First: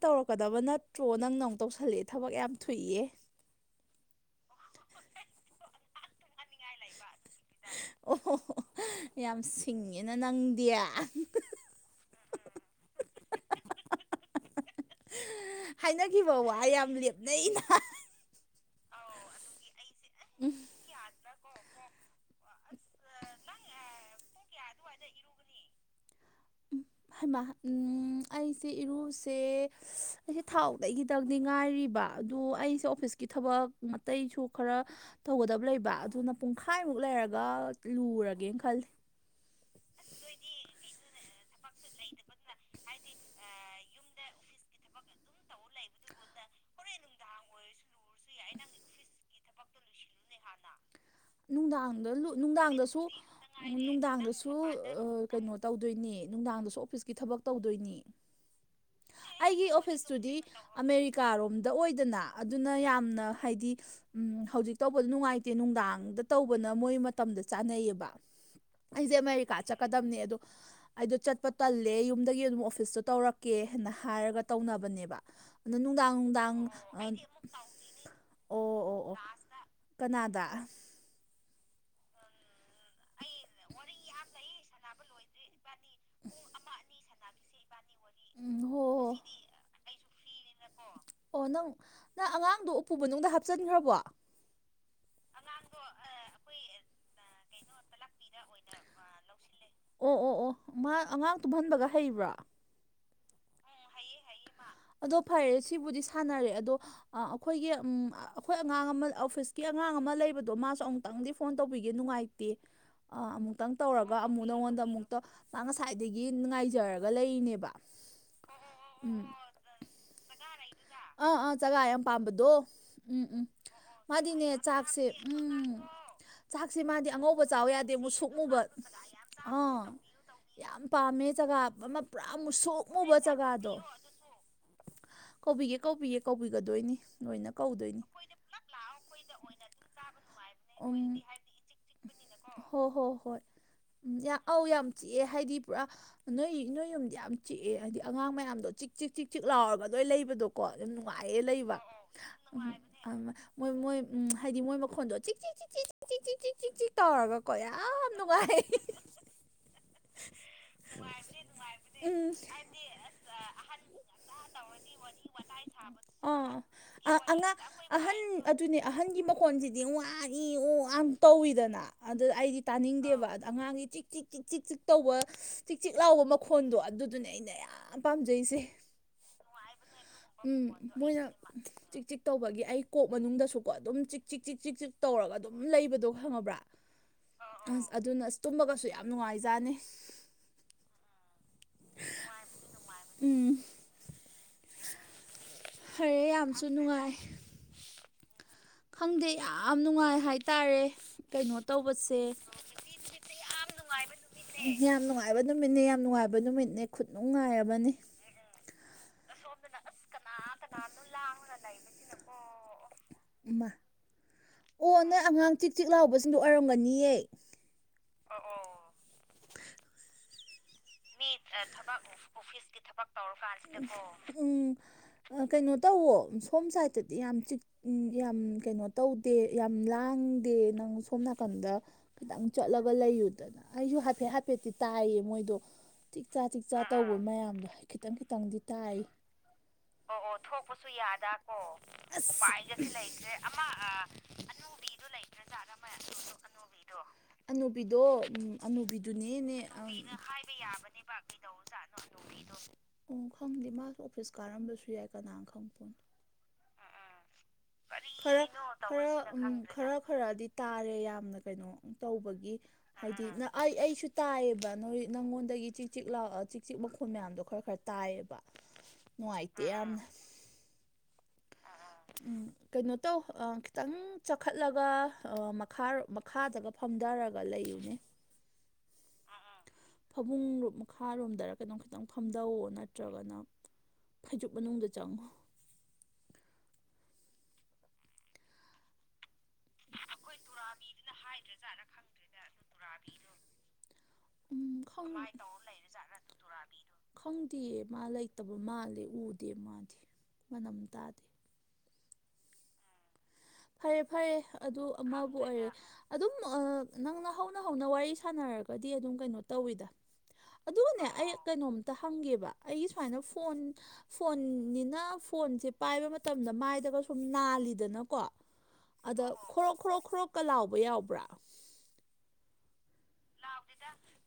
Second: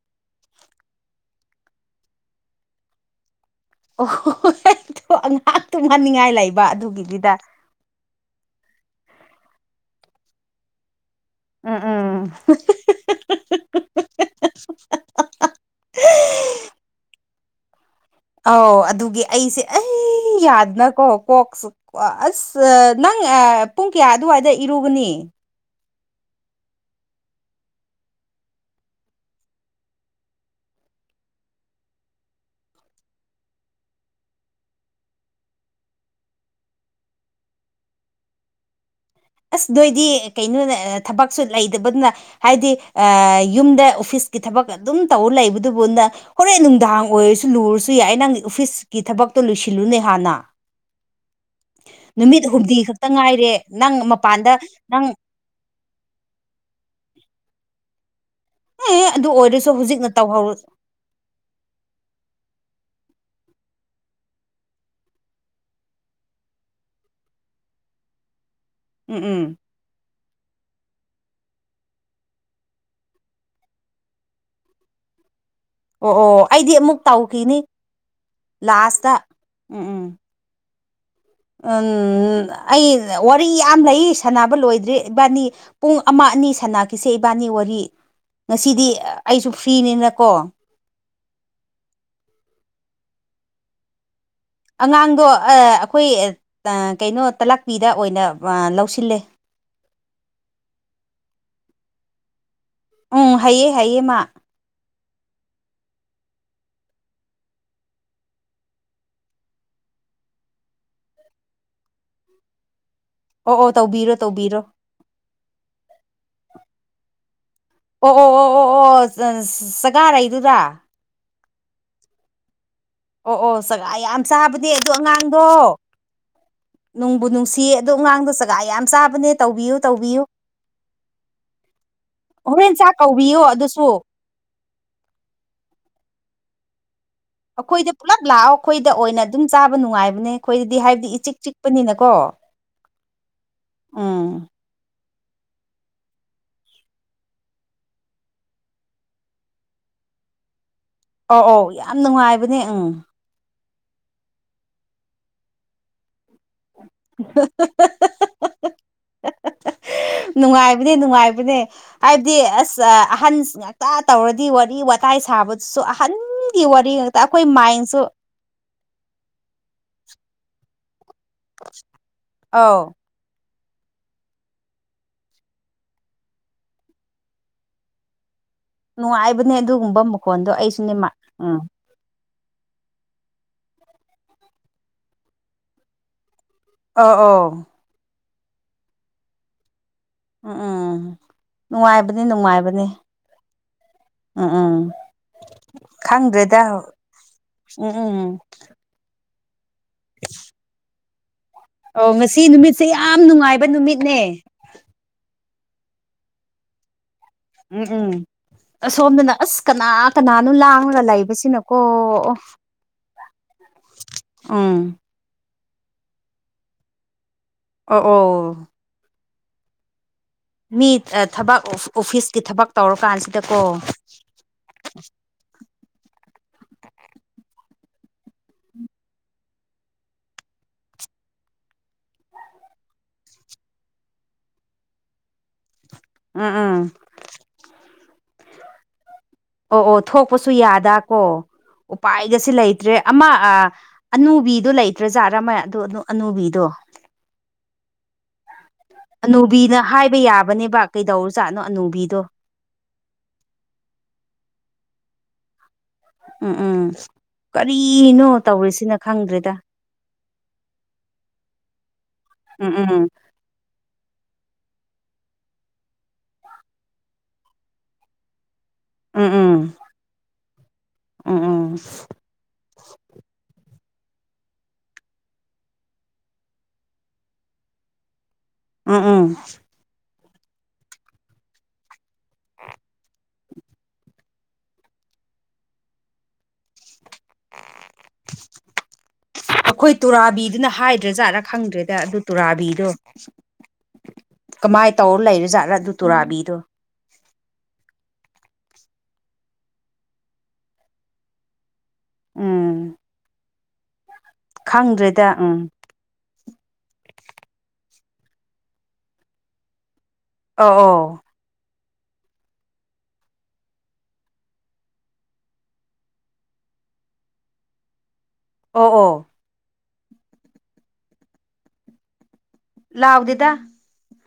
ꯇꯧꯔꯛꯀꯗꯕ ꯅꯠꯇ꯭ꯔꯣ ꯅꯪꯅ ꯑꯃꯨꯛ ꯇꯧꯁꯜꯂꯑꯦ ꯊꯕꯛ ꯌꯥꯝ ꯊꯨꯏꯌꯦ ꯑꯣꯍꯣꯏ ꯉꯍꯥꯛ ꯇꯣꯡꯍꯟꯅꯤꯡꯉꯥꯏ ꯂꯩꯕ ꯑꯗꯨꯒꯤꯅꯤꯗ ꯑꯣꯍ ꯌꯥꯝ ꯁꯤꯡꯉꯦꯅ ꯅꯪꯗꯤ ꯎꯝ ꯎꯝ ꯍꯥꯏꯅꯈꯤꯕ ꯋꯥ ꯌꯥꯝ ꯂꯦꯞꯅꯩꯩꯅ ꯑꯧ ꯑꯗꯨꯒꯤ ꯑꯩꯁꯦ ꯑꯩ ꯎꯝ ꯌꯥꯗꯅꯀꯣ ꯀꯣꯛꯁꯨ ꯑꯁ ꯅꯪ ꯄꯨꯡ ꯀꯌꯥ ꯑꯗꯨꯋꯥꯏꯗ ꯏꯔꯨꯒꯅꯤ ꯍꯥꯏꯃ ꯑꯩꯁꯦ ꯏꯔꯨꯁꯦ ꯑꯩꯁꯦ ꯊꯥꯎꯗꯩ ꯈꯤꯇꯪꯗꯤ ꯉꯥꯏꯔꯤꯕ ꯑꯗꯨ ꯑꯩꯁꯦ ꯑꯣꯐꯤꯁꯀꯤ ꯊꯕꯛ ꯑꯩꯁꯨ ꯈꯔ ꯇꯧꯒꯗꯕ ꯂꯩꯕ ꯑꯗꯨꯅ ꯄꯨꯡꯈꯥꯏꯃꯨꯛ ꯂꯩꯔꯒ ꯂꯨꯔꯒꯦꯅ ꯈꯜꯂꯤ ꯑꯁ ꯅꯣꯏꯗꯤ ꯀꯩꯅꯣꯅꯦ ꯊꯕꯛꯁꯨ ꯂꯩꯇꯕꯗꯨꯅ ꯍꯥꯏꯗꯤ ꯑ ꯌꯨꯝꯗ ꯑꯣꯐꯤꯁꯀꯤ ꯊꯕꯛ ꯑꯗꯨꯝ ꯇꯧ ꯂꯩꯕꯗꯨꯕꯨꯅ ꯍꯣꯔꯦꯟ ꯅꯨꯡꯗꯥꯡ ꯑꯣꯏꯔꯁꯨ ꯂꯨꯔꯁꯨ ꯌꯥꯏ ꯅꯪꯒꯤ ꯑꯣꯐꯤꯁꯀꯤ ꯊꯕꯛꯇꯣ ꯂꯣꯏꯁꯤꯜꯂꯨꯅꯦ ꯍꯥꯟꯅ ꯅꯨꯡꯗꯥꯡꯗ ꯅꯨꯃꯤꯠ ꯍꯨꯝꯅꯤ ꯅꯨꯡꯗꯥꯡꯗꯁꯨ ꯈꯛꯇ ꯉꯥꯏꯔꯦ ꯎ ꯅꯪ ꯅꯨꯡꯗꯥꯡꯗꯁꯨ ꯁꯨ ꯃꯄꯥꯟꯗ ꯅꯪ ꯀꯩꯅꯣ ꯇꯧꯗꯣꯏꯅꯦ ꯅꯨꯡꯗꯥꯡꯗꯁꯨ ꯑꯣꯐꯤꯁꯀꯤ ꯊꯕꯛ ꯇꯧꯗꯣꯏꯅꯤ ꯑꯦ ꯑꯗꯨ ꯑꯩꯒꯤ ꯑꯣꯏꯔꯁꯨ ꯍꯧꯖꯤꯛꯅ ꯑꯣꯐꯤꯁꯇꯨꯗꯤ ꯇꯧꯍꯧꯔ ꯑꯃꯦꯔꯤꯀꯥꯔꯣꯝꯗ ꯑꯣꯏꯗꯅ ꯑꯗꯨꯅ ꯌꯥꯝꯅ ꯍꯥꯏꯗꯤ ꯎꯝ ꯍꯧꯖꯤꯛ ꯇꯧꯕꯗꯣ ꯅꯨꯡꯉꯥꯏꯇꯦ ꯅꯨꯡꯗꯥꯡꯗ ꯇꯧꯕꯅ ꯃꯣꯏ ꯃꯇꯝꯗ ꯆꯥꯅꯩꯌꯦꯕ ꯑꯩꯁꯦ ꯎꯝ ꯎꯝ ꯑꯃꯦꯔꯤꯀꯥ ꯆꯠꯀꯗꯝꯕꯅꯦ ꯑꯗꯣ ꯑꯩꯗꯣ ꯆꯠꯄ ꯇꯜꯂꯦ ꯌꯨꯝꯗꯒꯤ ꯑꯗꯨꯝ ꯑꯣꯐꯤꯁꯇꯣ ꯇꯧꯔꯛ ꯀꯦ ꯍꯥꯏꯅ ꯍꯥꯏꯔꯒ ꯇꯧꯅꯕꯅꯦꯕ ꯑꯗꯣ ꯑꯣ ꯅꯨꯡꯗꯥꯡ ꯑꯣ ꯅꯨꯡꯗꯥꯡ ꯑꯩꯗꯤ ꯑꯃꯨꯛ ꯇꯧꯈꯤꯅꯤ ꯑꯣ ꯑꯣ ꯑꯣ ꯂꯥꯁꯇ ꯀꯅꯥꯗ ꯎ ꯑꯩ ꯋꯥꯔꯤ ꯌꯥꯝ ꯂꯩ ꯁꯥꯟꯅꯕ ꯂꯣꯏꯗ꯭ꯔꯔꯤ ꯏꯕꯥꯅꯤ ꯄꯨꯡ ꯑꯃ ꯑꯅꯤ ꯁꯅꯥꯈꯤꯁꯦ ꯏꯕꯥꯅꯤ ꯋꯥꯔꯤ ꯎꯝ ꯍꯣ ꯉꯁꯤꯗꯤ ꯑꯩꯁꯨ ꯐ꯭ꯔꯤꯅꯤꯅꯀꯣ ꯑꯣ ꯅꯪ ꯅꯪ ꯑꯉꯥꯡꯗꯣ ꯎꯄꯨ ꯃꯅꯨꯡꯗ ꯍꯥꯞꯆꯤꯟꯈ꯭ꯔꯕꯣ ꯑꯉꯥꯡꯗꯣ ꯑꯩꯈꯣꯏ ꯀꯩꯅꯣ ꯇꯂꯥꯛꯄꯤꯗ ꯑꯣꯏꯅ ꯂꯧꯁꯤꯜꯂꯦ ꯑꯣ ꯑꯣ ꯑꯣ ꯃꯥ ꯑꯉꯥꯡ ꯇꯨꯝꯍꯟꯕꯒ ꯍꯩꯕ꯭ꯔꯥ ꯎꯝ ꯍꯥꯏꯌꯦ ꯍꯥꯏ ꯑꯗꯣ ꯐꯔꯦ ꯁꯤꯕꯨꯗꯤ ꯁꯥꯟꯅꯔꯦ ꯑꯗꯣ ꯑꯩꯈꯣꯏꯒꯤ ꯎ ꯑꯩꯈꯣꯏ ꯑꯉꯥꯡ ꯑꯃ ꯑꯣꯐꯤꯁꯀꯤ ꯑꯉꯥꯡ ꯑꯃ ꯂꯩꯕꯗꯣ ꯃꯥꯁꯨ ꯑꯃꯨꯛꯇꯪꯗꯤ ꯐꯣꯟ ꯇꯧꯕꯤꯒꯦ ꯅꯨꯡꯉꯥꯏꯇꯦ ꯑꯣ ꯑꯣ ꯑꯃꯨꯛꯇꯪ ꯇꯧꯕꯤꯔꯣ ꯇꯧꯔꯒ ꯑꯃꯨꯛ ꯇꯧꯕꯤꯔꯣ ꯅꯉꯣꯟꯗ ꯑꯃꯨꯛꯇ ꯃꯥ ꯉꯁꯥꯏꯗꯒꯤ ꯅꯨꯡꯉꯥꯏꯖꯔꯒ ꯂꯩꯔꯤꯅꯦꯕ ꯑꯣ ꯑꯣ ꯑꯣ ꯑꯣ ꯑꯣ ꯎꯝ ꯆꯒꯥꯔꯛꯏꯗꯨꯗ ꯑꯥ ꯑꯥ ꯆꯖꯒꯥ ꯌꯥꯝ ꯄꯥꯝꯕꯗꯣ ꯎꯝ ꯑꯣ ꯎꯝ ꯑꯣ ꯆꯒꯥ ꯌꯥꯝ ꯃꯥꯗꯤꯅꯦ ꯆꯥꯕꯅꯦ ꯑꯗꯨ ꯆꯥꯛꯁꯦ ꯑꯉꯥꯡꯗꯣ ꯎꯝ ꯆꯥꯛꯁꯦ ꯃꯥꯗꯤ ꯅꯨꯡꯕꯨ ꯑꯉꯧꯕ ꯆꯥꯎꯕ ꯅꯨꯡꯁꯤ ꯌꯥꯗꯦ ꯑꯗꯨ ꯑꯃꯨꯛ ꯑꯉꯥꯡꯗꯣ ꯁꯛꯃꯨꯕ ꯆꯒꯥ ꯌꯥꯝ ꯆꯥꯕꯅꯦ ꯇꯧꯕꯤꯌꯨ ꯑꯥ ꯇꯧꯕꯤꯌꯨ ꯌꯥꯝ ꯄꯥꯝꯃꯦ ꯖꯒꯥ ꯑꯃ ꯄꯨꯔꯥ ꯃꯨꯛ ꯍꯣꯔꯦꯟ ꯆꯥꯛ ꯁꯣꯛꯉꯨꯕ ꯀꯧꯕꯤꯌꯣ ꯖꯒꯥꯗꯣ ꯑꯗꯨꯁꯨ ꯀꯧꯕꯤꯒꯦ ꯀꯧꯕꯤꯌꯦꯦ ꯀꯧꯕꯤꯒꯗꯣꯏꯅꯤ ꯂꯣꯏꯅ ꯑꯩꯈꯣꯏꯗ ꯀꯧꯗꯣꯏꯅꯤ ꯄꯨꯂꯞ ꯂꯥꯛꯑꯣ ꯑꯩꯈꯣꯏꯗ ꯑꯣꯏꯅ ꯑꯗꯨꯝ ꯆꯥꯕ ꯅꯨꯡꯉꯥꯏꯕꯅꯦ ꯑꯩꯈꯣꯏꯗꯗꯤ ꯍꯥꯏꯕꯗꯤ ꯎꯝ ꯏꯆꯤꯛ ꯆꯤꯛꯄꯅꯤꯅꯀꯣ ꯍꯣ ꯍꯣ ꯍꯣꯏ ꯎꯝ ꯑꯧ ꯌꯥꯝ ꯆꯤꯛꯑꯦ ꯍꯥꯏꯗꯤ ꯄꯨꯔꯥ ꯅꯣꯏ ꯅꯣꯏ ꯌꯨꯝꯗ ꯌꯥꯝ ꯆꯤꯛꯑꯦ ꯍꯥꯏꯗꯤ ꯑꯉꯥꯡ ꯃꯌꯥꯝꯗꯣ ꯆꯤꯛ ꯆꯤꯛ ꯆꯤꯛ ꯆꯤꯛ ꯂꯥꯎꯔꯒ ꯂꯣꯏ ꯂꯩꯕꯗꯣ ꯀꯣ ꯑꯗꯨ ꯅꯨꯡꯉꯥꯏꯌꯦ ꯑꯧ ꯑꯧ ꯂꯩꯕ ꯌꯥꯝ ꯎ ꯅꯨꯡꯉꯥꯏꯕꯅꯦ ꯎꯝ ꯃꯣꯏ ꯃꯣꯏ ꯎꯝ ꯍꯥꯏꯗꯤ ꯃꯣꯏ ꯃꯈꯣꯟꯗꯣ ꯇꯧꯒꯀꯣ ꯌꯥꯝ ꯅꯨꯡꯉꯥꯏ ꯅꯨꯡꯉꯥꯏꯕꯅꯦ ꯅꯨꯡꯉꯥꯏꯕꯅꯦ ꯍꯥꯏꯕꯗꯤ ꯑꯁ ꯑꯍꯟ ꯉꯥꯛꯇ ꯇꯧꯔꯗꯤ ꯋꯥꯔꯤ ꯋꯥꯇꯥꯏ ꯁꯥꯕꯗꯨꯁꯨ ꯎꯝ ꯑꯥ ꯑꯍꯟꯒꯤ ꯋꯥꯔꯤ ꯑ ꯉꯥꯛꯇ ꯑꯩꯈꯣꯏ ꯑꯉꯥꯡ ꯃꯥꯏꯟꯁꯨ ꯑꯍꯟ ꯑꯗꯨꯅꯦ ꯑꯍꯟꯒꯤ ꯃꯈꯣꯟꯁꯤꯗꯤ ꯋꯥꯏ ꯑꯣ ꯑ ꯇꯧꯋꯤꯗꯅ ꯑꯗꯨꯗ ꯑꯩꯗꯤ ꯑꯧ ꯇꯥꯅꯤꯡꯗꯦꯕ ꯑꯗ ꯑꯉꯥꯡꯗꯤ ꯆꯤꯛ ꯆꯤꯛ ꯆꯤꯛ ꯆꯤꯛ ꯆꯤꯛ ꯇꯧꯕ ꯆꯤꯛ ꯆꯤꯛ ꯂꯥꯎꯕ ꯃꯈꯣꯟꯗꯣ ꯑꯗꯨꯗꯨꯅꯦ ꯑꯩꯅ ꯌꯥꯝ ꯄꯥꯝꯖꯩꯁꯦ ꯅꯨꯡꯉꯥꯏꯕꯅꯦ ꯑꯗꯨꯒꯨꯝꯕ ꯃꯈꯣꯟꯗꯣ ꯑꯩꯁꯨ ꯎꯝ ꯆ ꯆꯤꯛ ꯆꯤꯛ ꯇꯧꯕꯒꯤ ꯑꯩ ꯀꯣꯛ ꯃꯅꯨꯡꯗꯁꯨꯀꯣ ꯑꯗꯨꯝ ꯆꯤꯛ ꯆꯤꯛ ꯆꯤꯛ ꯆꯤꯛ ꯆꯤꯛ ꯇꯧꯔꯒ ꯑꯗꯨꯝ ꯂꯩꯕꯗꯣ ꯈꯪꯉꯕ꯭ꯔꯥ ꯑ ꯑ ꯑꯁ ꯑꯗꯨꯅ ꯑꯁ ꯇꯨꯝꯃꯒꯁꯨ ꯌꯥꯝ ꯅꯨꯡꯉꯥꯏꯖꯥꯅꯤ ꯎꯝ ꯎꯝ ꯎꯝꯝ ꯅꯨꯡꯉꯥꯏꯕꯅꯤ ꯅꯨꯡꯉꯥꯏꯕꯅꯤ ꯎꯝ ꯎꯝ ꯎꯝ ꯐꯔꯦ ꯈꯪꯗ꯭ꯔꯦꯗ ꯌꯥꯝꯁꯨ ꯅꯨꯡꯉꯥꯏ ꯎꯝ ꯎꯝ ꯎꯝ ꯈꯪꯗꯦ ꯌꯥꯝ ꯅꯨꯡꯉꯥꯏ ꯍꯥꯏꯇꯥꯔꯦ ꯀꯩꯅꯣ ꯑꯣ ꯇꯧꯕꯁꯦ ꯉꯁꯤ ꯅꯨꯃꯤꯠꯁꯦ ꯌꯥꯝ ꯅꯨꯡꯉꯥꯏꯕ ꯅꯨꯃꯤꯠꯅꯦ ꯌꯥꯝ ꯅꯨꯡꯉꯥꯏꯕ ꯅꯨꯃꯤꯠꯅꯦ ꯌꯥꯝ ꯅꯨꯡꯉꯥꯏꯕ ꯅꯨꯃꯤꯠꯅꯦ ꯈꯨꯠꯅꯨꯡꯉꯥꯏ ꯎꯝ ꯎꯝꯁꯣꯝꯗꯅ ꯑꯁ ꯀꯅꯥ ꯀꯅꯥꯅꯣ ꯂꯥꯡꯉꯒ ꯂꯩꯕꯁꯤꯅꯀꯣ ꯑꯣ ꯎ ꯎꯝ ꯑꯣ ꯅꯣꯏ ꯑꯉꯥꯡ ꯇꯤꯛ ꯇꯤꯛ ꯂꯥꯎꯕꯁꯤꯡꯗꯣ ꯑꯣꯏꯔꯝꯒꯅꯤꯌꯦ ꯑꯣ ꯑꯣ ꯃꯤ ꯊꯕꯛ ꯑꯣꯐꯤꯁꯀꯤ ꯊꯕꯛ ꯇꯧꯔꯀꯥꯟꯁꯤꯗꯀꯣ ꯀꯩꯅꯣ ꯇꯧꯋꯣ ꯁꯣꯝ ꯁꯥꯏꯗꯠꯇꯗꯤ ꯌꯥꯝ ꯆꯤꯛ ꯎ ꯌꯥꯝ ꯀꯩꯅꯣ ꯇꯧꯗꯦ ꯌꯥꯝ ꯂꯥꯡꯗꯦ ꯅꯪ ꯁꯣꯝ ꯅꯥꯀꯟꯗ ꯈꯤꯇꯪ ꯆꯠꯂꯒ ꯂꯩꯌꯨꯗꯅ ꯑꯩꯁꯨ ꯍꯥꯏꯐꯦꯠ ꯍꯥꯏꯐꯦꯠꯇꯤ ꯇꯥꯏꯌꯦ ꯃꯣꯏꯗꯣ ꯊꯤꯛ ꯆꯥ ꯎꯝ ꯆꯤꯛ ꯎꯝ ꯆꯥ ꯇꯧꯕ ꯃꯌꯥꯝꯗꯣ ꯈꯤꯇꯪ ꯈꯤꯇꯪꯗꯤ ꯇꯥꯏ ꯑꯣ ꯑꯣ ꯊꯣꯛꯄꯁꯨ ꯌꯥꯗ ꯀꯣ ꯑꯁ ꯎꯄꯥꯏꯒꯁꯨ ꯂꯩꯇ꯭ꯔꯦ ꯑꯃ ꯑꯅꯨꯕꯤꯗꯨꯣ ꯂꯩꯇ꯭ꯔꯖꯥꯠꯔꯝꯃ ꯑꯗꯨ ꯑꯅꯨꯕꯤꯗꯣ ꯑꯅꯨꯕꯤꯗꯣ ꯎꯝ ꯑꯅꯨꯕꯤꯗꯨꯅꯦꯅꯦ ꯀꯩꯗꯧꯔꯨꯖꯥꯠꯅꯣ ꯑꯅꯨꯕꯤꯗꯣ ꯑꯣ ꯈꯪꯗꯦ ꯃꯥꯁꯨ ꯑꯣꯐꯤꯁ ꯀꯥꯔꯝꯕꯁꯨ ꯌꯥꯏ ꯀꯅꯥꯅ ꯈꯪꯕꯣꯅꯣ ꯎꯝ ꯎꯝ ꯀꯔꯤꯅꯣ ꯈꯔ ꯇꯧꯔꯤꯁꯤꯅ ꯈꯔ ꯎ ꯈꯪꯗ꯭ꯔꯦꯗ ꯈꯔ ꯈꯔꯗ ꯇꯥꯔꯦ ꯌꯥꯝꯅ ꯀꯩꯅꯣ ꯇꯧꯕꯒꯤ ꯎꯝ ꯎꯝ ꯍꯥꯏꯗꯤ ꯑꯩ ꯑꯩꯁꯨ ꯇꯥꯏꯌꯦꯕ ꯅꯣꯏ ꯅꯪꯉꯣꯟꯗꯒꯤ ꯆꯦꯛ ꯆꯤꯛ ꯂ ꯆꯦꯛꯆꯤꯛ ꯃꯈꯣꯟꯜ ꯃꯌꯥꯝꯗꯣ ꯈꯔ ꯈꯔ ꯇꯥꯏꯌꯦꯕ ꯎꯝ ꯎꯝ ꯅꯨꯡꯉꯥꯏꯇꯦ ꯌꯥꯝ ꯎꯝ ꯎꯝ ꯎꯝ ꯀꯩꯅꯣ ꯇꯧ ꯈꯤꯇꯪ ꯆꯈꯠꯂꯒ ꯃꯈꯥꯔꯣ ꯃꯈꯥꯗꯒ ꯐꯝꯊꯔꯒ ꯂꯩꯌꯨꯅꯦ ꯎꯝ ꯎꯝ ꯐꯃꯨꯡ ꯃꯈꯥꯔꯣꯝꯗꯔ ꯀꯩꯅꯣꯝ ꯈꯤꯇꯪ ꯐꯝꯗꯧꯋ ꯅꯠꯇ꯭ꯔꯒꯅ ꯐꯩꯖꯨꯞ ꯃꯅꯨꯡꯗ ꯆꯪꯉꯨ ꯑꯩꯈꯣꯏ ꯇꯨꯔꯥꯕꯤꯗꯨꯅ ꯍꯥꯏꯗ꯭ꯔꯥꯖꯥꯠꯔꯥ ꯈꯪꯗ꯭ꯔꯦꯗ ꯑꯗꯨ ꯇꯨꯔꯥꯕꯤꯗꯣ ꯎꯝ ꯀꯃꯥꯏ ꯈꯪ ꯇꯧꯔ ꯂꯩꯔꯖꯥꯠꯂꯥ ꯑꯗꯨ ꯇꯨꯔꯥꯕꯤꯗꯣ ꯈꯪꯗꯦꯌꯦ ꯃꯥ ꯂꯩꯇꯕ ꯃꯥꯜꯂꯦ ꯎꯗꯦ ꯃꯥꯗꯤ ꯃꯅꯝ ꯇꯥꯗꯦ ꯎꯝ ꯐꯔꯦ ꯐꯔꯦ ꯑꯗꯨ ꯈꯪꯗ꯭ꯔꯦꯗ ꯑꯃꯕꯨ ꯎꯝ ꯑꯣꯏꯔꯦ ꯑꯗꯨꯝ ꯅꯪꯅ ꯍꯧꯅ ꯍꯧꯅ ꯋꯥꯔꯤ ꯁꯥꯟꯅꯔꯒꯗꯤ ꯑꯗꯨꯝ ꯀꯩꯅꯣ ꯇꯧꯋꯤꯗ ꯑꯣ ꯑꯗꯨꯒꯅꯦ ꯑꯣ ꯑꯩ ꯀꯩꯅꯣꯝꯇ ꯍꯪꯒꯦꯕ ꯑꯩꯒꯤ ꯁꯨꯃꯥꯏꯅ ꯐꯣꯟ ꯐꯣꯟꯅꯤꯅ ꯐꯣꯟꯁꯦ ꯄꯥꯏꯕ ꯃꯇꯝꯗ ꯃꯥꯏꯗꯒ ꯁꯨꯝ ꯅꯥꯜꯂꯤꯗꯅꯀꯣ ꯑꯣ ꯑꯣ ꯑꯗ ꯈꯣꯔꯣꯛ ꯈꯣꯔꯣꯛ ꯈꯣꯔꯣꯛꯀ ꯂꯥꯎꯕ ꯌꯥꯎꯕ꯭ꯔꯥ ꯂꯥꯎꯗꯦꯗ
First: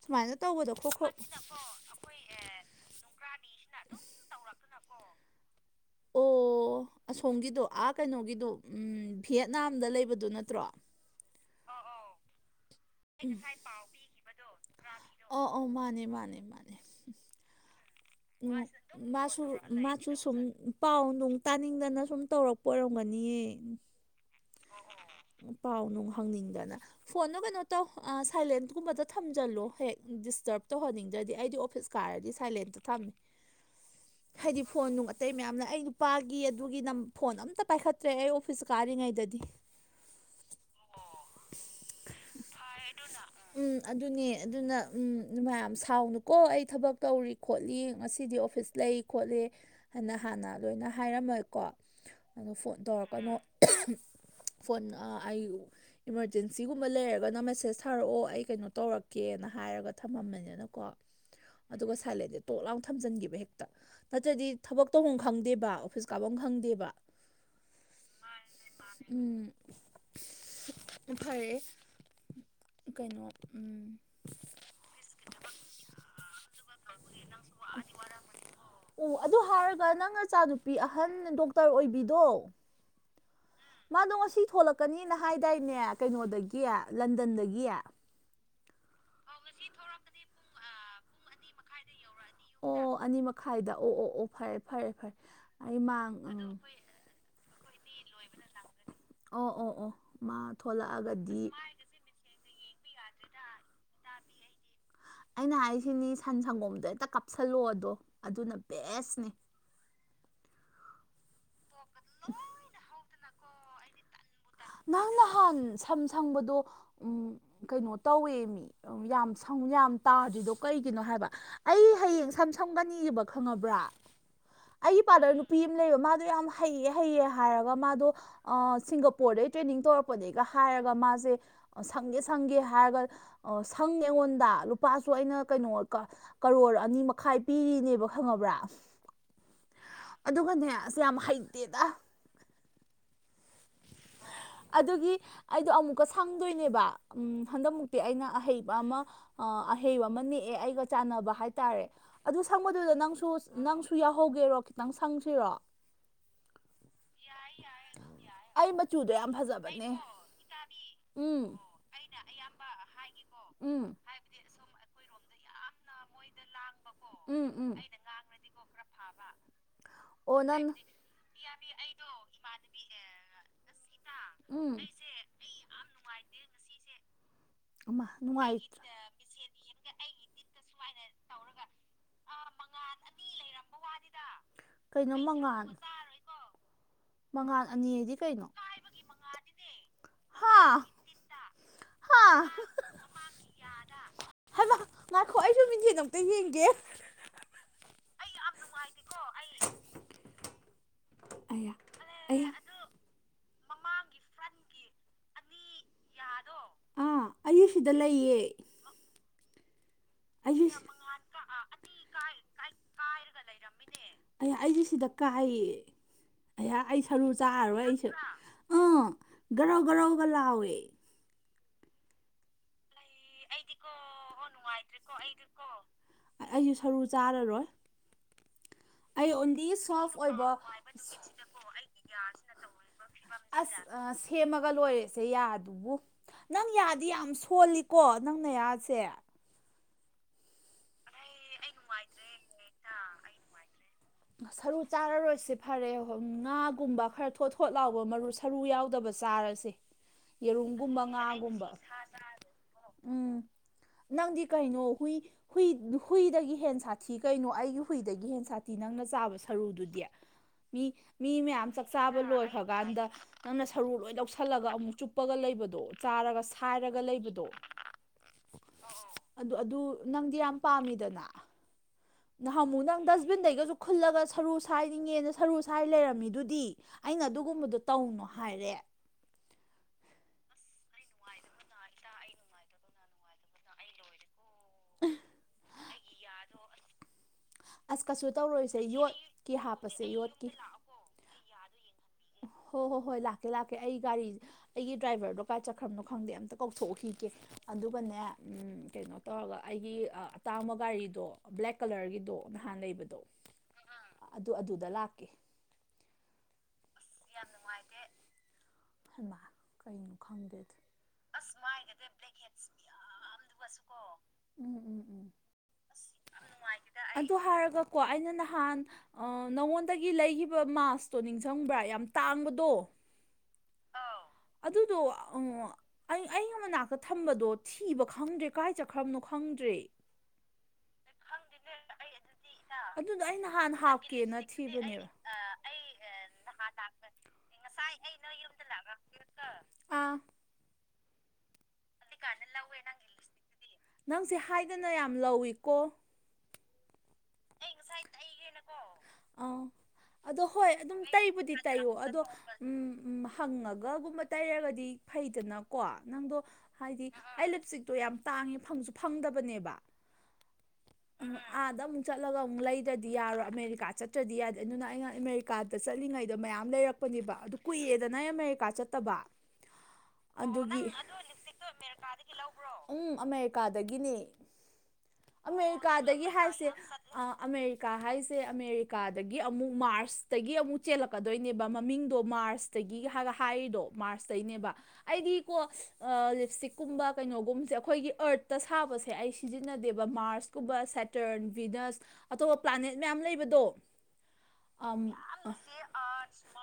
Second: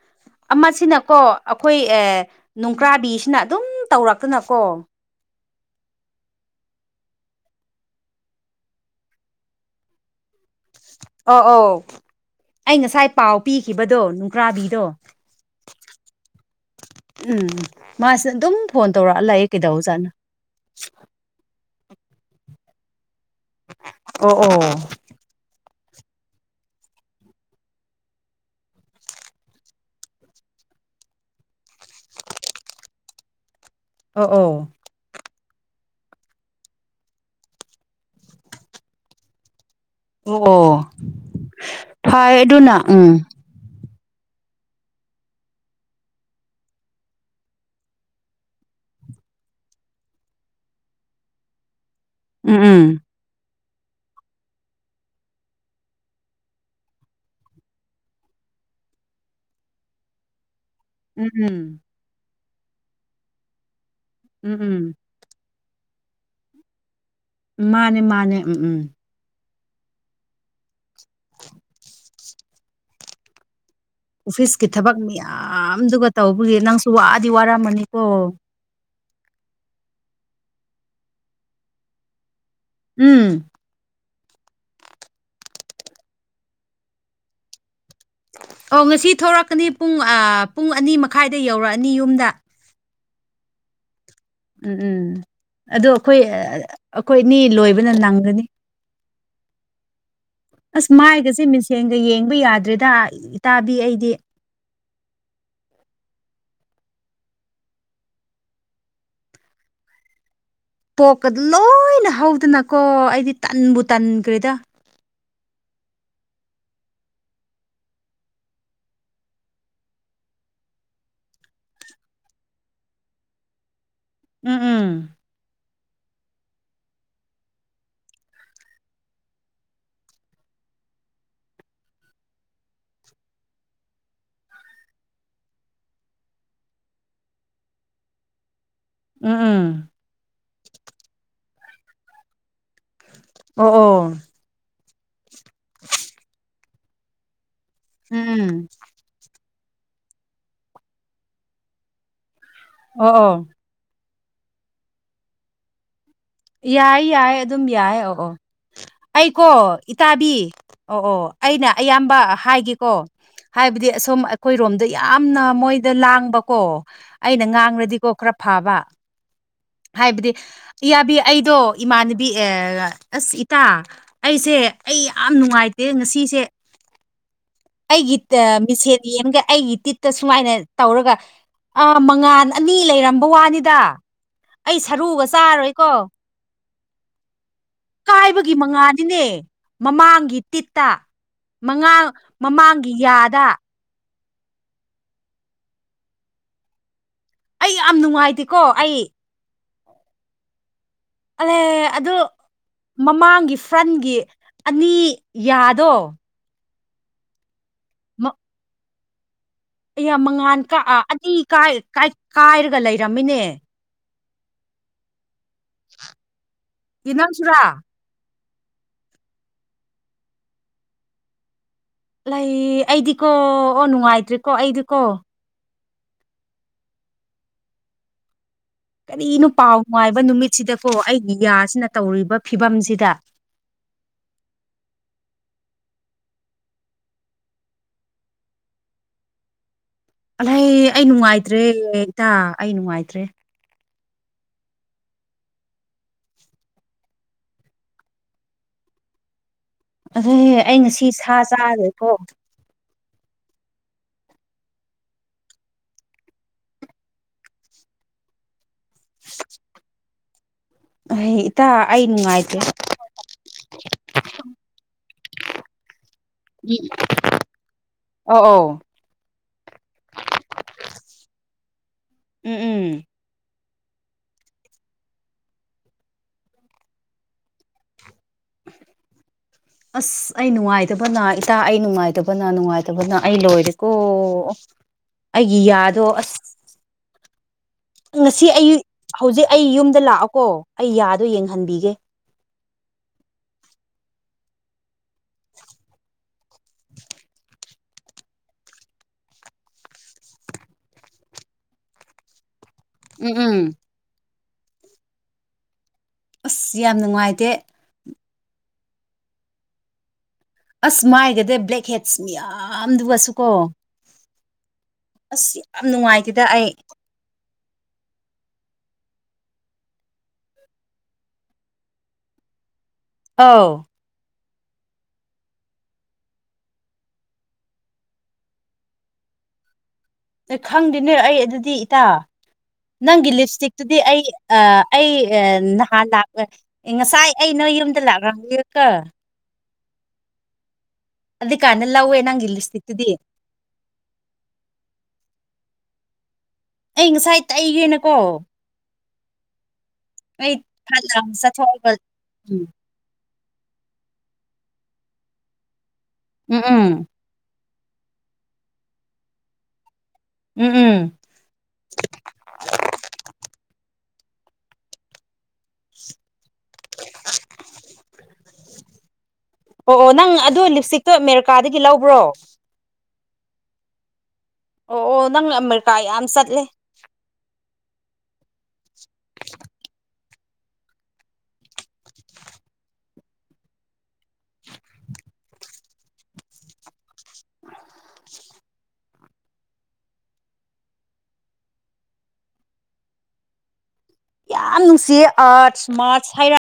ꯁꯨꯃꯥꯏꯅ ꯇꯧꯕꯗꯣ ꯈ꯭ꯔꯣꯛ ꯈ꯭ꯔꯣꯛ ꯑꯃꯁꯤꯅꯀꯣ ꯑꯩꯈꯣꯏ ꯑꯦ ꯅꯨꯡꯀ꯭ꯔꯥꯕꯤꯁꯤꯅ ꯑꯗꯨꯝ ꯇꯧꯔꯛꯇꯅꯀꯣ ꯑꯣ ꯑꯁꯣꯝꯒꯤꯗꯣ ꯑꯥ ꯀꯩꯅꯣꯒꯤꯗꯣ ꯚꯤꯌꯦꯠꯅꯥꯝꯗ ꯂꯩꯕꯗꯨ ꯅꯠꯇ꯭ꯔꯣ ꯑ ꯑꯧ ꯑꯩ ꯉꯁꯥꯏ ꯄꯥꯎ ꯄꯤꯈꯤꯕꯗꯣ ꯅꯨꯡꯀ꯭ꯔꯥꯕꯤꯗꯣ ꯑꯣ ꯑꯣ ꯃꯥꯅꯦ ꯃꯥꯅꯦ ꯃꯥꯅꯦ ꯎꯝ ꯃꯥꯁꯤꯗ ꯑꯗꯨꯝ ꯎꯝ, ꯐꯣꯟ ꯇꯧꯔꯛꯑ ꯂꯥꯛꯑꯦ ꯃꯥꯁꯨ ꯀꯩꯗꯧꯖꯥꯠꯅꯣ ꯃꯥꯁꯨ ꯁꯨꯝ ꯄꯥꯎ ꯅꯨꯡ ꯇꯥꯅꯤꯡꯗꯅ ꯁꯨꯝ ꯇꯧꯔꯛꯄ ꯑꯣꯏꯔꯝꯒꯅꯤꯌꯦ ꯑꯣ ꯑꯣ ꯄꯥꯎ ꯅꯨꯡ ꯍꯪꯅꯤꯡꯗꯅ ꯐꯣꯟꯗ ꯀꯩꯅꯣ ꯇꯧ ꯁꯥꯏꯂꯦꯟꯀꯨꯝꯕꯗ ꯊꯝꯖꯜꯂꯨ ꯍꯦꯛ ꯗꯤꯁꯇꯔꯕ ꯇꯧꯍꯟꯅꯤꯡꯗ꯭ꯔꯗꯤ ꯑꯩꯗꯤ ꯑꯣꯐꯤꯁ ꯀꯥꯔꯗꯤ ꯁꯥꯏꯂꯦꯟꯇ ꯊꯝꯃꯤ ꯑꯣ ꯍꯥꯏꯗꯤ ꯐꯣꯟ ꯅꯨꯡ ꯑꯇꯩ ꯃꯌꯥꯝꯅ ꯑꯩ ꯅꯨꯄꯥꯒꯤ ꯑꯗꯨꯒꯤ ꯅ ꯐꯣꯟ ꯑꯝꯇ ꯄꯥꯏꯈꯠꯇ꯭ꯔꯦ ꯑꯩ ꯑꯣꯐꯤꯁ ꯀꯥꯔꯤꯉꯩꯗꯗꯤ ꯑꯣ ꯐꯥꯏ ꯑꯗꯨꯅ ꯎꯝ ꯎꯝ ꯑꯗꯨꯅꯦ ꯑꯗꯨꯅ ꯎꯝ ꯃꯌꯥꯝ ꯁꯥꯎꯅꯨꯀꯣ ꯑꯩ ꯊꯕꯛ ꯇꯧꯔꯤ ꯈꯣꯠꯂꯤ ꯉꯁꯤꯗꯤ ꯑꯣꯐꯤꯁ ꯂꯩ ꯈꯣꯠꯂꯤ ꯍꯥꯏꯅ ꯍꯥꯟꯅ ꯂꯣꯏꯅ ꯍꯥꯏꯔꯝꯃꯣꯏꯀꯣ ꯑꯗꯣ ꯎꯝ ꯐꯣꯟ ꯎꯝ ꯇꯧꯔꯛꯀꯅꯨ ꯐꯣꯟ ꯑꯩ ꯏꯃꯥꯔꯖꯦꯟꯁꯤꯒꯨꯝꯕ ꯂꯩꯔꯒꯅ ꯃꯦꯁꯦꯁ ꯊꯥꯔꯛꯑꯣ ꯑꯩ ꯀꯩꯅꯣ ꯇꯧꯔꯛꯀꯦꯅ ꯍꯥꯏꯔꯒ ꯊꯝꯃꯝꯕꯅꯤꯅꯀꯣ ꯎꯝ ꯎꯝ ꯑꯗꯨꯒ ꯁꯥꯏꯂꯦꯟꯁꯦ ꯇꯣꯛ ꯂꯥꯎ ꯊꯝꯖꯤꯟꯈꯤꯕ ꯍꯦꯛꯇ ꯅꯠꯇ꯭ꯔꯗꯤ ꯎꯝ ꯎꯝ ꯊꯕꯛ ꯇꯧꯐꯝ ꯈꯪꯗꯦꯕ ꯑꯣꯐꯤꯁ ꯀꯥꯞꯐꯝ ꯈꯪꯗꯦꯕ ꯃꯥꯅꯦ ꯃꯥꯅꯦ ꯎꯝ ꯎꯝ ꯎꯝ ꯐꯔꯦ ꯀꯩꯅꯣ ꯎꯝ ꯑꯣꯐꯤꯁꯀꯤ ꯊꯕꯛ ꯃꯌꯥꯝꯗꯨꯒ ꯇꯧꯕꯒꯤ ꯅꯪꯁꯨ ꯋꯥꯗꯤ ꯋꯥꯔꯝꯃꯅꯤꯀꯣ ꯑꯣ ꯑꯗꯨ ꯍꯥꯏꯔꯒ ꯅꯪ ꯑꯆꯥꯅꯨꯄꯤ ꯑꯍꯟ ꯗꯣꯛꯇꯔ ꯑꯣꯏꯕꯤꯗꯣ ꯎꯝ ꯃꯥꯗꯣ ꯉꯁꯤ ꯊꯣꯛꯣꯂꯛꯀꯅꯤꯅ ꯍꯥꯏꯗꯥꯏꯅꯦ ꯀꯩꯅꯣꯗꯒꯤ ꯂꯟꯗꯟꯗꯒꯤ ꯑꯣ ꯉꯁꯤ ꯊꯣꯛꯂꯛꯀꯅꯤ ꯄꯨꯡ ꯄꯨꯡ ꯑꯅꯤ ꯃꯈꯥꯏꯗ ꯌꯧꯔꯛꯑꯅꯤ ꯌꯨꯝꯗ ꯑꯣ ꯑꯅꯤ ꯃꯈꯥꯏꯗ ꯑꯣ ꯑꯣ ꯑꯣ ꯐꯔꯦ ꯎꯝ ꯐꯔꯦ ꯎꯝ ꯐꯔꯦ ꯑꯩ ꯑꯗꯣ ꯃꯥꯡ ꯑꯩꯈꯣꯏ ꯎꯝ ꯑꯩꯈꯣꯏꯅꯤ ꯂꯣꯏꯕꯅ ꯅꯪꯒꯅꯤ ꯑꯣ ꯑꯣ ꯑꯣ ꯃꯥ ꯑꯁ ꯊꯣꯛꯂꯛꯑꯒꯗꯤ ꯃꯥꯏꯒꯁꯦ ꯃꯤꯡꯁꯦꯟꯒ ꯌꯦꯡꯕ ꯌꯥꯗ꯭ꯔꯦꯗ ꯏꯇꯥꯕꯤ ꯑꯩꯗꯤ ꯑꯩꯅ ꯍꯥꯏꯁꯤꯅꯤ ꯁꯟ ꯁꯪꯒꯣꯝꯗꯣ ꯍꯦꯛꯇ ꯀꯥꯞꯁꯜꯂꯣ ꯑꯗꯣ ꯑꯗꯨꯅ ꯕꯦꯁꯅꯦ ꯄꯣꯛꯀꯗ ꯂꯣꯏꯅ ꯍꯧꯗꯅꯀꯣ ꯑꯩꯗꯤ ꯇꯟꯕꯨ ꯇꯟꯈ꯭ꯔꯦꯗ ꯅꯪ ꯅꯍꯥꯟ ꯁꯝ ꯁꯪꯕꯗꯣ ꯎ ꯀꯩꯅꯣ ꯇꯧꯋꯦ ꯃꯤ ꯌꯥꯝ ꯁꯪ ꯌꯥꯝ ꯇꯥꯗ꯭ꯔꯤꯗꯣ ꯀꯩꯒꯤꯅꯣ ꯍꯥꯏꯕ ꯑꯩ ꯍꯌꯦꯡ ꯁꯝ ꯁꯝꯒꯅꯤꯕ ꯈꯪꯉꯕ꯭ꯔꯥ ꯎꯝ ꯑꯩ ꯎꯝ ꯏꯄꯥꯗ ꯅꯨꯄꯤ ꯑꯃ ꯂꯩꯕ ꯃꯥꯗꯣ ꯌꯥꯝ ꯍꯩꯌꯦꯦ ꯍꯩꯌꯦ ꯍꯥꯏꯔꯒ ꯃꯥꯗꯣ ꯁꯤꯡꯒ ꯄꯣꯔꯗꯩ ꯇ꯭ꯔꯦꯅꯤꯡ ꯇꯧꯔꯛꯄꯗꯒꯤꯩꯒ ꯍꯥꯏꯔꯒ ꯃꯥꯁꯦ ꯁꯪꯒꯦ ꯁꯪꯒꯦ ꯍꯥꯏꯔꯒ ꯁꯪꯉꯦ ꯑꯩꯉꯣꯟꯗ ꯂꯨꯄꯥꯁꯨ ꯑꯩꯅ ꯀꯩꯅꯣ ꯀꯔꯣꯔ ꯑꯅꯤ ꯃꯈꯥꯏ ꯄꯤꯔꯤꯅꯦꯕ ꯈꯪꯉꯕ꯭ꯔꯥ ꯎꯝ ꯎꯝ ꯑꯗꯨꯒꯅꯦ ꯑꯁ ꯌꯥꯝ ꯍꯩꯇꯦꯗ ꯑꯣ ꯑꯣ ꯑꯗꯨꯒꯤ ꯑꯩꯗꯣ ꯑꯃꯨꯛꯀ ꯁꯪꯗꯣꯏꯅꯦꯕ ꯍꯟꯗꯛꯨ ꯤ ꯎꯝ ꯑꯩꯅ ꯎꯝ ꯑꯍꯩꯕ ꯑꯃ ꯑꯍꯩꯕ ꯑꯃ ꯅꯦꯛꯑꯦ ꯑꯩꯒ ꯆꯥꯟꯅꯕ ꯍꯥꯏꯇꯥꯔꯦ ꯑꯗꯨ ꯁꯪꯕꯗꯨꯗ ꯑꯣ ꯅꯪꯁꯨ ꯑꯣ ꯅꯪꯁꯨ ꯌꯥꯎꯍꯧꯒꯦꯔꯣ ꯈꯤꯇꯪ ꯁꯪꯗ꯭ꯔꯣ ꯌꯥꯏ ꯌꯥꯏ ꯑꯗꯨꯝ ꯌꯥꯏ ꯑꯣ ꯑꯣ ꯑꯩ ꯃꯆꯨꯗꯣ ꯌꯥꯝ ꯑꯩꯀꯣ ꯐꯖꯕꯅꯦ ꯏꯇꯥꯕꯤ ꯑꯣ ꯑꯣ ꯎꯝ ꯑꯩꯅ ꯑꯌꯥꯝꯕ ꯍꯥꯏꯒꯦꯀꯣ ꯍꯥꯏꯕꯗꯤ ꯎꯝ ꯑꯁꯣꯝ ꯑꯩꯈꯣꯏꯔꯣꯝꯗ ꯌꯥꯝꯅ ꯃꯣꯏꯗ ꯂꯥꯡꯕ ꯀꯣ ꯑꯩꯅ ꯎꯝ ꯎꯝ ꯉꯥꯡꯅꯗꯤꯀꯣ ꯈꯔ ꯐꯥꯕ ꯍꯥꯏꯕꯗꯤ ꯑꯣ ꯅꯪ ꯌꯥꯕꯤ ꯑꯩꯗꯣ ꯏꯃꯥꯟꯅꯕꯤ ꯑꯦ ꯑꯁ ꯏꯇꯥ ꯑꯩꯁꯦ ꯎꯝ ꯑꯩ ꯌꯥꯝ ꯅꯨꯡꯉꯥꯏꯇꯦ ꯉꯁꯤꯁꯦ ꯑꯃ ꯑꯩꯒꯤ ꯅꯨꯡꯉꯥꯏ ꯃꯤꯁꯦꯟ ꯌꯦꯦꯝꯒ ꯑꯩꯒꯤ ꯇꯤꯠꯇ ꯁꯨꯃꯥꯏꯅ ꯇꯧꯔꯒ ꯑꯥ ꯃꯉꯥꯥꯟ ꯑꯅꯤ ꯂꯩꯔꯝꯕ ꯋꯥꯅꯤꯗ ꯑꯩ ꯀꯩꯅꯣ ꯁꯔꯨꯒ ꯆꯥꯔꯣꯏꯀꯣ ꯃꯉꯥ ꯑꯅꯤ ꯀꯥꯏꯕꯒꯤ ꯃꯉꯥꯅꯤꯅꯦ ꯃꯃꯥꯡꯒꯤ ꯍꯥ ꯇꯤꯠꯇ ꯃꯉꯥꯡ ꯃꯃꯥꯡꯒꯤ ꯌꯥꯗ ꯉꯥꯛꯈꯣ ꯑꯩꯁꯨ ꯃꯤꯊꯦꯟ ꯑꯝꯛꯇ ꯌꯦꯡꯒꯦ ꯑꯩ ꯌꯥꯝ ꯅꯨꯡꯉꯥꯏꯇꯦꯀꯣ ꯑꯩ ꯑ ꯑꯂꯦ ꯑꯗꯨ ꯃꯃꯥꯡꯒꯤ ꯐ꯭ꯔꯟꯒꯤ ꯑꯅꯤ ꯌꯥꯗꯣ ꯑꯥ ꯑꯩꯌꯨꯛ ꯁꯤꯗ ꯂꯩꯌꯦ ꯑꯩ ꯌꯥꯝ ꯃꯉꯥꯥꯟ ꯀ ꯑꯩꯁꯨ ꯑꯅꯤ ꯀꯥꯏꯔꯒ ꯂꯩꯔꯝꯃꯤꯅꯦ ꯑꯩꯍꯥꯛ ꯑꯩꯁꯦ ꯁꯤꯗ ꯀꯥꯏꯑꯌꯦ ꯑꯩꯍꯥꯛ ꯑꯩ ꯏ ꯁꯔꯨ ꯅꯪꯁꯨꯔꯥ ꯆꯥꯔꯔꯣꯏ ꯑꯩ ꯑꯥ ꯒꯔꯧ ꯒꯔꯧꯒ ꯂꯥꯎꯋꯦ ꯂꯩ ꯑꯩꯗꯤꯀꯣ ꯑꯣ ꯅꯨꯡꯉꯥꯏꯇ꯭ꯔꯤꯀꯣ ꯑꯩꯗꯤꯀꯣ ꯑꯩꯁꯨ ꯁꯔꯨ ꯆꯥꯔꯔꯣꯏ [unintelligible] ꯑꯩ ꯀꯔꯤꯅꯣ ꯑꯣꯟꯂꯤ ꯄꯥꯎ ꯁꯣꯐ ꯅꯨꯡꯉꯥꯏꯕ ꯑꯣꯏꯕ ꯅꯨꯃꯤꯠꯁꯤꯗꯀꯣ ꯑꯩꯒꯤ ꯌꯥꯁꯤꯅ ꯇꯧꯔꯤꯕ ꯐꯤꯕꯝꯁꯤꯗ ꯑꯁ ꯁꯦꯝꯃꯒ ꯂꯣꯏꯔꯦꯁꯦ ꯌꯥꯗꯨꯕꯨ ꯅꯪ ꯌꯥꯗꯤ ꯌꯥꯝ ꯁꯣꯜꯂꯤ ꯀꯣ ꯅꯪꯅ ꯌꯥꯁꯦ ꯑꯍꯩ ꯑꯩ ꯅꯨꯡꯉꯥꯏꯇ꯭ꯔꯦ ꯏꯇꯥ ꯑꯩ ꯅꯨꯡꯉꯥꯏꯇ꯭ꯔꯦ ꯁꯔꯨ ꯆꯥꯔꯔꯣꯏꯁꯤ ꯐꯔꯦ ꯉꯥꯒꯨꯝꯕ ꯈꯔ ꯊꯣꯠ ꯊꯣꯠ ꯂꯥꯎꯕ ꯃꯔꯨ ꯁꯔꯨ ꯌꯥꯎꯗꯕ ꯆꯥꯔꯁꯦ ꯑꯗꯩ ꯑꯩ ꯌꯦꯔꯨꯝꯒꯨꯝꯕ ꯉꯁꯤ ꯁꯥ ꯉꯥꯒꯨꯝꯕ ꯆꯥꯔꯦꯀꯣ ꯎꯝ ꯅꯪꯗꯤ ꯀꯩꯅꯣ ꯍꯨꯏ ꯍꯨꯏ ꯍꯨꯏꯗꯒꯤ ꯍꯦꯟ ꯁꯥꯊꯤ ꯀꯩꯅꯣ ꯑꯩꯒꯤ ꯍꯨꯏꯗꯒꯤ ꯍꯦꯟ ꯁꯥꯊꯤ ꯇꯤ ꯅꯪꯅ ꯆꯥꯕ ꯁꯔꯨꯗꯨꯗꯤ ꯃꯤ ꯑꯩ ꯃꯤ ꯏꯇꯥ ꯃꯌꯥꯝ ꯑꯩ ꯆꯥꯛꯆꯥꯥꯕ ꯅꯨꯡꯉꯥꯏꯇ꯭ꯔꯦ ꯂꯣꯏꯈ꯭ꯔꯀꯥꯟꯗ ꯅꯪꯅ ꯁꯔꯨ ꯂꯣꯏ ꯂꯧꯁꯤꯜꯂꯒ ꯑꯃꯨꯛ ꯆꯨꯞꯄꯒ ꯂꯩꯕꯗꯣ ꯆꯥꯔꯒ ꯁꯥꯏꯔꯒ ꯂꯩꯕꯗꯣ ꯑꯣ ꯑꯣ ꯑꯗꯨ ꯑꯗꯨ ꯅꯪꯗꯤ ꯌꯥꯝ ꯄꯥꯝꯃꯤꯗꯅ ꯎꯝ ꯅꯍꯥꯟ ꯑꯃꯨꯛ ꯎꯝ ꯅꯪ ꯗꯁꯕꯤꯟꯗꯩꯒꯁꯨ ꯈꯨꯜꯂꯒ ꯁꯔꯨ ꯁꯥꯏꯗꯤ ꯌꯦꯦꯅ ꯁꯔꯨ ꯁꯥꯏ ꯂꯩꯔꯝꯃꯤꯗꯨꯗꯤ ꯑꯩꯅ ꯑꯗꯨꯒꯨꯝꯕꯗꯣ ꯇꯧꯅꯣ ꯍꯥꯏꯔꯦ ꯑꯁ ꯑꯩ ꯅꯨꯡꯉꯥꯏꯇꯕꯅ ꯏꯇꯥ ꯑꯩ ꯅꯨꯡꯉꯥꯏꯇꯕꯅ ꯅꯨꯡꯉꯥꯏꯇ ꯑꯗꯨꯕꯨꯅ ꯑꯩ ꯂꯣꯏꯔꯦꯀꯣ ꯑꯩꯒꯤ ꯌꯥꯗꯣ ꯑꯁ ꯑꯁ ꯀꯩꯁꯨ ꯉꯁꯤ ꯑꯌꯨ ꯇꯧꯔꯣꯏꯁꯦ ꯍꯧꯖꯤꯛ ꯌꯣꯠꯀꯤ ꯑꯩ ꯌꯨꯝꯗ ꯍꯥꯞꯄꯁꯦ ꯌꯣꯠꯀꯤ ꯂꯥꯛꯑꯀꯣ ꯑꯩ ꯌꯥꯗꯣ ꯌꯦꯡꯍꯟꯕꯤꯒꯦ ꯍꯣ ꯍꯣ ꯍꯣꯏ ꯂꯥꯛꯀꯦ ꯂꯥꯛꯀꯦ ꯑꯩ ꯒꯥꯔꯤꯁꯦ ꯑꯩꯒꯤ ꯗ꯭ꯔꯥꯏꯚꯔꯗꯣ ꯀꯥꯏ ꯆꯠꯈ꯭ꯔꯝꯅꯣ ꯈꯪꯗꯦ ꯑꯝꯇ ꯀꯧꯊꯣꯛꯈꯤꯒꯦ ꯑꯗꯨꯒꯅꯦ ꯀꯩꯅꯣ ꯇꯧꯔꯒ ꯑꯩꯒꯤ ꯑꯇꯥꯡꯕ ꯒꯥꯔꯤꯗꯣ ꯕ꯭ꯂꯦꯛ ꯀꯂꯔꯒꯤꯗꯣ ꯅꯍꯥꯟ ꯂꯩꯕꯗꯣ ꯎꯝ ꯎꯝ ꯑꯗꯨ ꯑꯗꯨꯗ ꯂꯥꯛꯀꯦ ꯑꯁ ꯌꯥꯝ ꯅꯨꯡꯉꯥꯏꯇꯦ ꯊꯟꯃ ꯀꯩꯅꯣ ꯈꯪꯗꯦ ꯑꯁ ꯃꯥꯏꯒꯗꯦ ꯕ꯭ꯂꯦꯛ ꯍꯦꯠꯁ ꯃꯌꯥꯝꯗꯨꯒꯁꯨ ꯀꯣ ꯑꯣ ꯎꯝ ꯎꯝ ꯎꯝ ꯑꯁ ꯌꯥꯝ ꯅꯨꯡꯉꯥꯏꯇꯦꯗ ꯑꯩ ꯑꯗꯨ ꯍꯥꯏꯔꯒꯀꯣ ꯑꯩꯅ ꯅꯍꯥꯟ ꯅꯉꯣꯟꯗꯒꯤ ꯂꯩꯈꯤꯕ ꯃꯥꯁꯇꯣ ꯅꯤꯡꯁꯤꯡꯕ꯭ꯔꯥ ꯌꯥꯝ ꯇꯥꯡꯕꯗꯣ ꯑꯥꯎ ꯑꯗꯨꯗꯣ ꯎ ꯑꯩ ꯑꯩ ꯃꯅꯥꯛꯇ ꯊꯝꯕꯗꯣ ꯊꯤꯕ ꯈꯪꯗ꯭ꯔꯦ ꯀꯥꯏ ꯆꯠꯈ꯭ꯔꯕꯅꯣ ꯈꯪꯗ꯭ꯔꯦ ꯅ ꯈꯪꯗꯦꯅꯦ ꯑꯩ ꯑꯗꯨꯗꯤ ꯏꯇꯥ ꯑꯗꯨꯗꯣ ꯅꯪꯒꯤ ꯑꯩ ꯂꯤꯞ ꯅꯍꯥꯟ ꯏꯁꯇꯤꯛꯇꯨꯗꯤ ꯑꯩ ꯍꯥꯞꯀꯦꯅ ꯊꯤꯕꯅꯦꯕ ꯑꯩ ꯅꯍꯥꯟ ꯂ ꯑꯦ ꯉꯁꯥꯏ ꯑꯩ ꯅꯣꯏ ꯌꯨꯝꯗ ꯂꯥꯛꯂ ꯂꯩꯔꯀ ꯑꯥ ꯑꯗꯨ ꯀꯥꯟꯅ ꯂꯥꯛꯋꯦ ꯅꯪꯒꯤ ꯂꯤꯁꯇꯤꯛꯇꯨꯗꯤ ꯅꯪꯁꯦ ꯍꯥꯏꯗꯅ ꯌꯥꯝ ꯂꯧꯏꯀꯣ ꯑꯩꯪ ꯁꯥꯏ ꯑꯩ ꯉꯁꯥꯏ ꯑꯩꯒꯦꯅꯀꯣ ꯑꯥ ꯑꯗꯣ ꯑꯩ ꯍꯣꯏ ꯑꯗꯨꯝ ꯐꯠ ꯂꯥꯎꯅ ꯇꯩꯕꯨꯗꯤ ꯆꯠꯊꯣꯛꯑꯒ ꯇꯩꯌꯣ ꯑꯗꯣ ꯎꯝ ꯎ ꯍꯪꯉꯒꯒꯨꯝꯕ ꯇꯩꯔꯒꯗꯤ ꯐꯩꯗꯅꯀꯣ ꯅꯪꯗꯣ ꯎꯝ ꯎꯝ ꯍꯥꯏꯗꯤ ꯑꯩ ꯂꯤꯞ ꯏꯁꯇꯤꯛꯇꯣ ꯌꯥꯝ ꯇꯥꯡꯉꯦ ꯐꯪꯁꯨ ꯐꯪꯗꯕꯅꯦꯕ ꯎꯝ ꯎꯝ ꯑꯥꯗ ꯑꯃꯨꯛ ꯆꯠꯂꯒ ꯑꯃꯨꯛ ꯂꯩꯗ꯭ꯔꯗꯤ ꯌꯥꯔꯣꯏ ꯑꯃꯦꯔꯤꯀꯥ ꯆꯠꯇ꯭ꯔꯗꯤ ꯌꯥꯗꯦ ꯑꯗꯨꯅ ꯑꯩꯅ ꯑꯃꯔꯤꯀꯥꯗ ꯆꯠꯂꯤꯉꯩꯗꯣ ꯃꯌꯥꯝ ꯂꯩꯔꯛꯄꯅꯦꯕ ꯑꯗꯨ ꯀꯨꯏꯑꯦꯗ ꯅꯣꯏ ꯑꯃꯦꯔꯤꯀꯥ ꯆꯠꯇꯕ ꯑꯣ ꯑꯣ ꯅꯪ ꯑꯗꯨꯣ ꯑꯗꯨꯒꯤ ꯂꯤꯞꯁꯇꯤꯛꯇꯣ ꯑꯃꯦꯔꯤꯀꯥꯗꯒꯤ ꯂꯧꯕ꯭ꯔꯣ ꯎꯝ ꯑꯃꯦꯔꯤꯀꯥꯗꯒꯤꯅꯦ ꯑꯣ ꯑꯣ ꯅꯪ ꯑꯃꯦꯔꯤꯀꯥ ꯌꯥꯝ ꯑꯃꯦꯔꯤꯀꯥꯗꯒꯤ ꯆꯠꯂꯦ ꯍꯥꯏꯁꯦ ꯑꯃꯦꯔꯤꯀꯥ ꯍꯥꯏꯁꯦ ꯑꯃꯦꯔꯤꯀꯥꯗꯒꯤ ꯑꯃꯨꯛ ꯃꯥꯔꯁꯇꯒꯤ ꯑꯃꯨꯛ ꯆꯦꯜꯂꯛꯄ ꯀꯀꯗꯣꯏꯅꯦꯕ ꯃꯃꯤꯡꯗꯣ ꯃꯥꯔꯁꯇꯒꯤ ꯍꯥꯏꯔꯒ ꯍꯥꯏꯔꯤꯗꯣ ꯃꯥꯔꯁꯇꯒꯤꯅꯦꯕ ꯑꯩꯗꯤꯀꯣ ꯂꯤꯞꯁꯇꯤꯛꯀꯨꯝꯕ ꯀꯩꯅꯣꯒꯨꯝꯕꯁꯦ ꯑꯩꯈꯣꯏꯒꯤ ꯑꯔꯠꯇ ꯁꯥꯕꯁꯦ ꯑꯩꯁ ꯁꯤꯖꯤꯟꯅꯗꯦꯕ ꯃꯥꯔꯁꯀꯨꯝꯕ ꯁꯦꯇꯔꯟ ꯚꯤꯅꯁ ꯑꯇꯣꯞꯄ ꯄ꯭ꯂꯥꯅꯦꯠ ꯃꯌꯥꯝ ꯂꯩꯕꯗꯣ ꯌꯥꯝ ꯅꯨꯡꯁꯤꯌꯦ ꯑꯥꯔꯠꯁ ꯃꯥꯔꯠꯁ ꯍꯥꯏꯔ